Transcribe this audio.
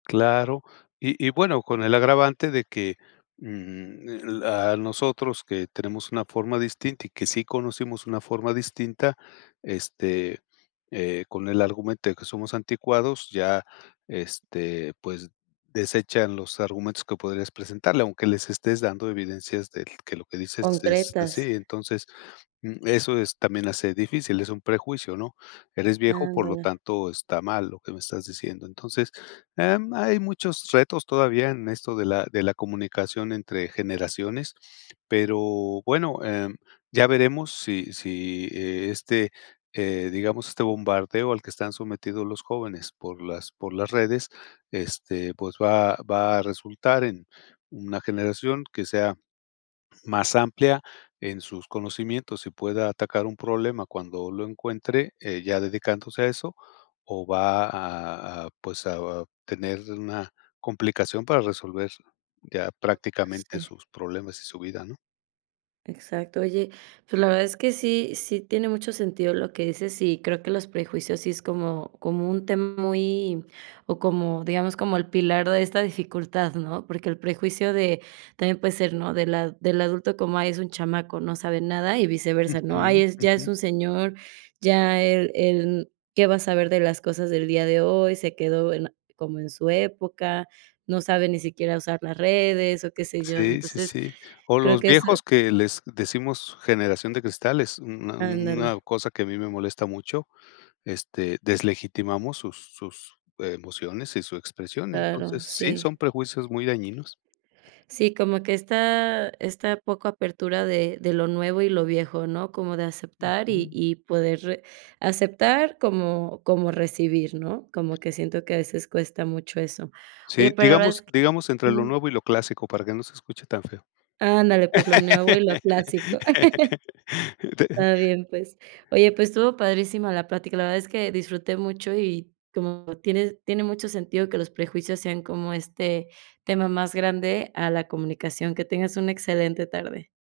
Claro, y y bueno, con el agravante de que, mm, la a nosotros que tenemos una forma distinta y que sí conocimos una forma distinta, este, eh, con el argumento de que somos anticuados, ya, este, pues, desechan los argumentos que podrías presentarle, aunque les estés dando evidencias del que lo que dices es Concretas. así. Entonces, mm, eso es también hace difícil, es un prejuicio, ¿no? Eres viejo, por lo Ándale. tanto está mal lo que me estás diciendo. Entonces, em, hay muchos retos todavía en esto de la de la comunicación entre generaciones, pero bueno, em, ya veremos si si e este, eh, digamos, este bombardeo al que están sometidos los jóvenes por las por las redes, este, pues va va a resultar en una generación que sea más amplia en sus conocimientos y pueda atacar un problema cuando lo encuentre, eh, ya dedicándose a eso, o va a a, pues, a a tener una complicación para resolver ya prácticamente Sí. sus problemas y su vida, ¿no? Exacto. Oye, pues la verdad es que sí sí tiene mucho sentido lo que dices, y creo que los prejuicios sí es como como un tema muy o, como, digamos, como el pilar de esta dificultad, ¿no? Porque el prejuicio de también puede ser, ¿no? Del a del adulto como: “Ay, es un chamaco, no sabe nada”, y viceversa, ¿no?: “Ay, Ujú, es ya es ujú. un señor, ya él él qué va a saber de las cosas del día de hoy. Se quedó en como en su época, no sabe ni siquiera usar las redes", o, qué sé yo. Sí, sí, Entonces, sí. O creo los que eso viejos que les decimos generación de cristal, es una una Ándale. cosa que a mí me molesta mucho, este, deslegitimamos sus sus emociones y su expresión. Claro. Entonces, sí, Sí. son prejuicios muy dañinos. Sí, como que esta esta poca apertura de de lo nuevo y lo viejo, ¿no? Como de aceptar y Ujú. y poder aceptar como como recibir, ¿no? Como que siento que a veces cuesta mucho eso. Oye, Sí, pues, la verdad es digamos que digamos entre lo Ujú. nuevo y lo clásico para que no se escuche tan feo. Ándale, pues, lo nuevo y lo clásico. Está bien, pues. Oye, pues estuvo padrísima la plática. La verdad es que disfruté mucho, y como tiene tiene mucho sentido que los prejuicios sean como este tema más grande a la comunicación. Que tengas una excelente tarde.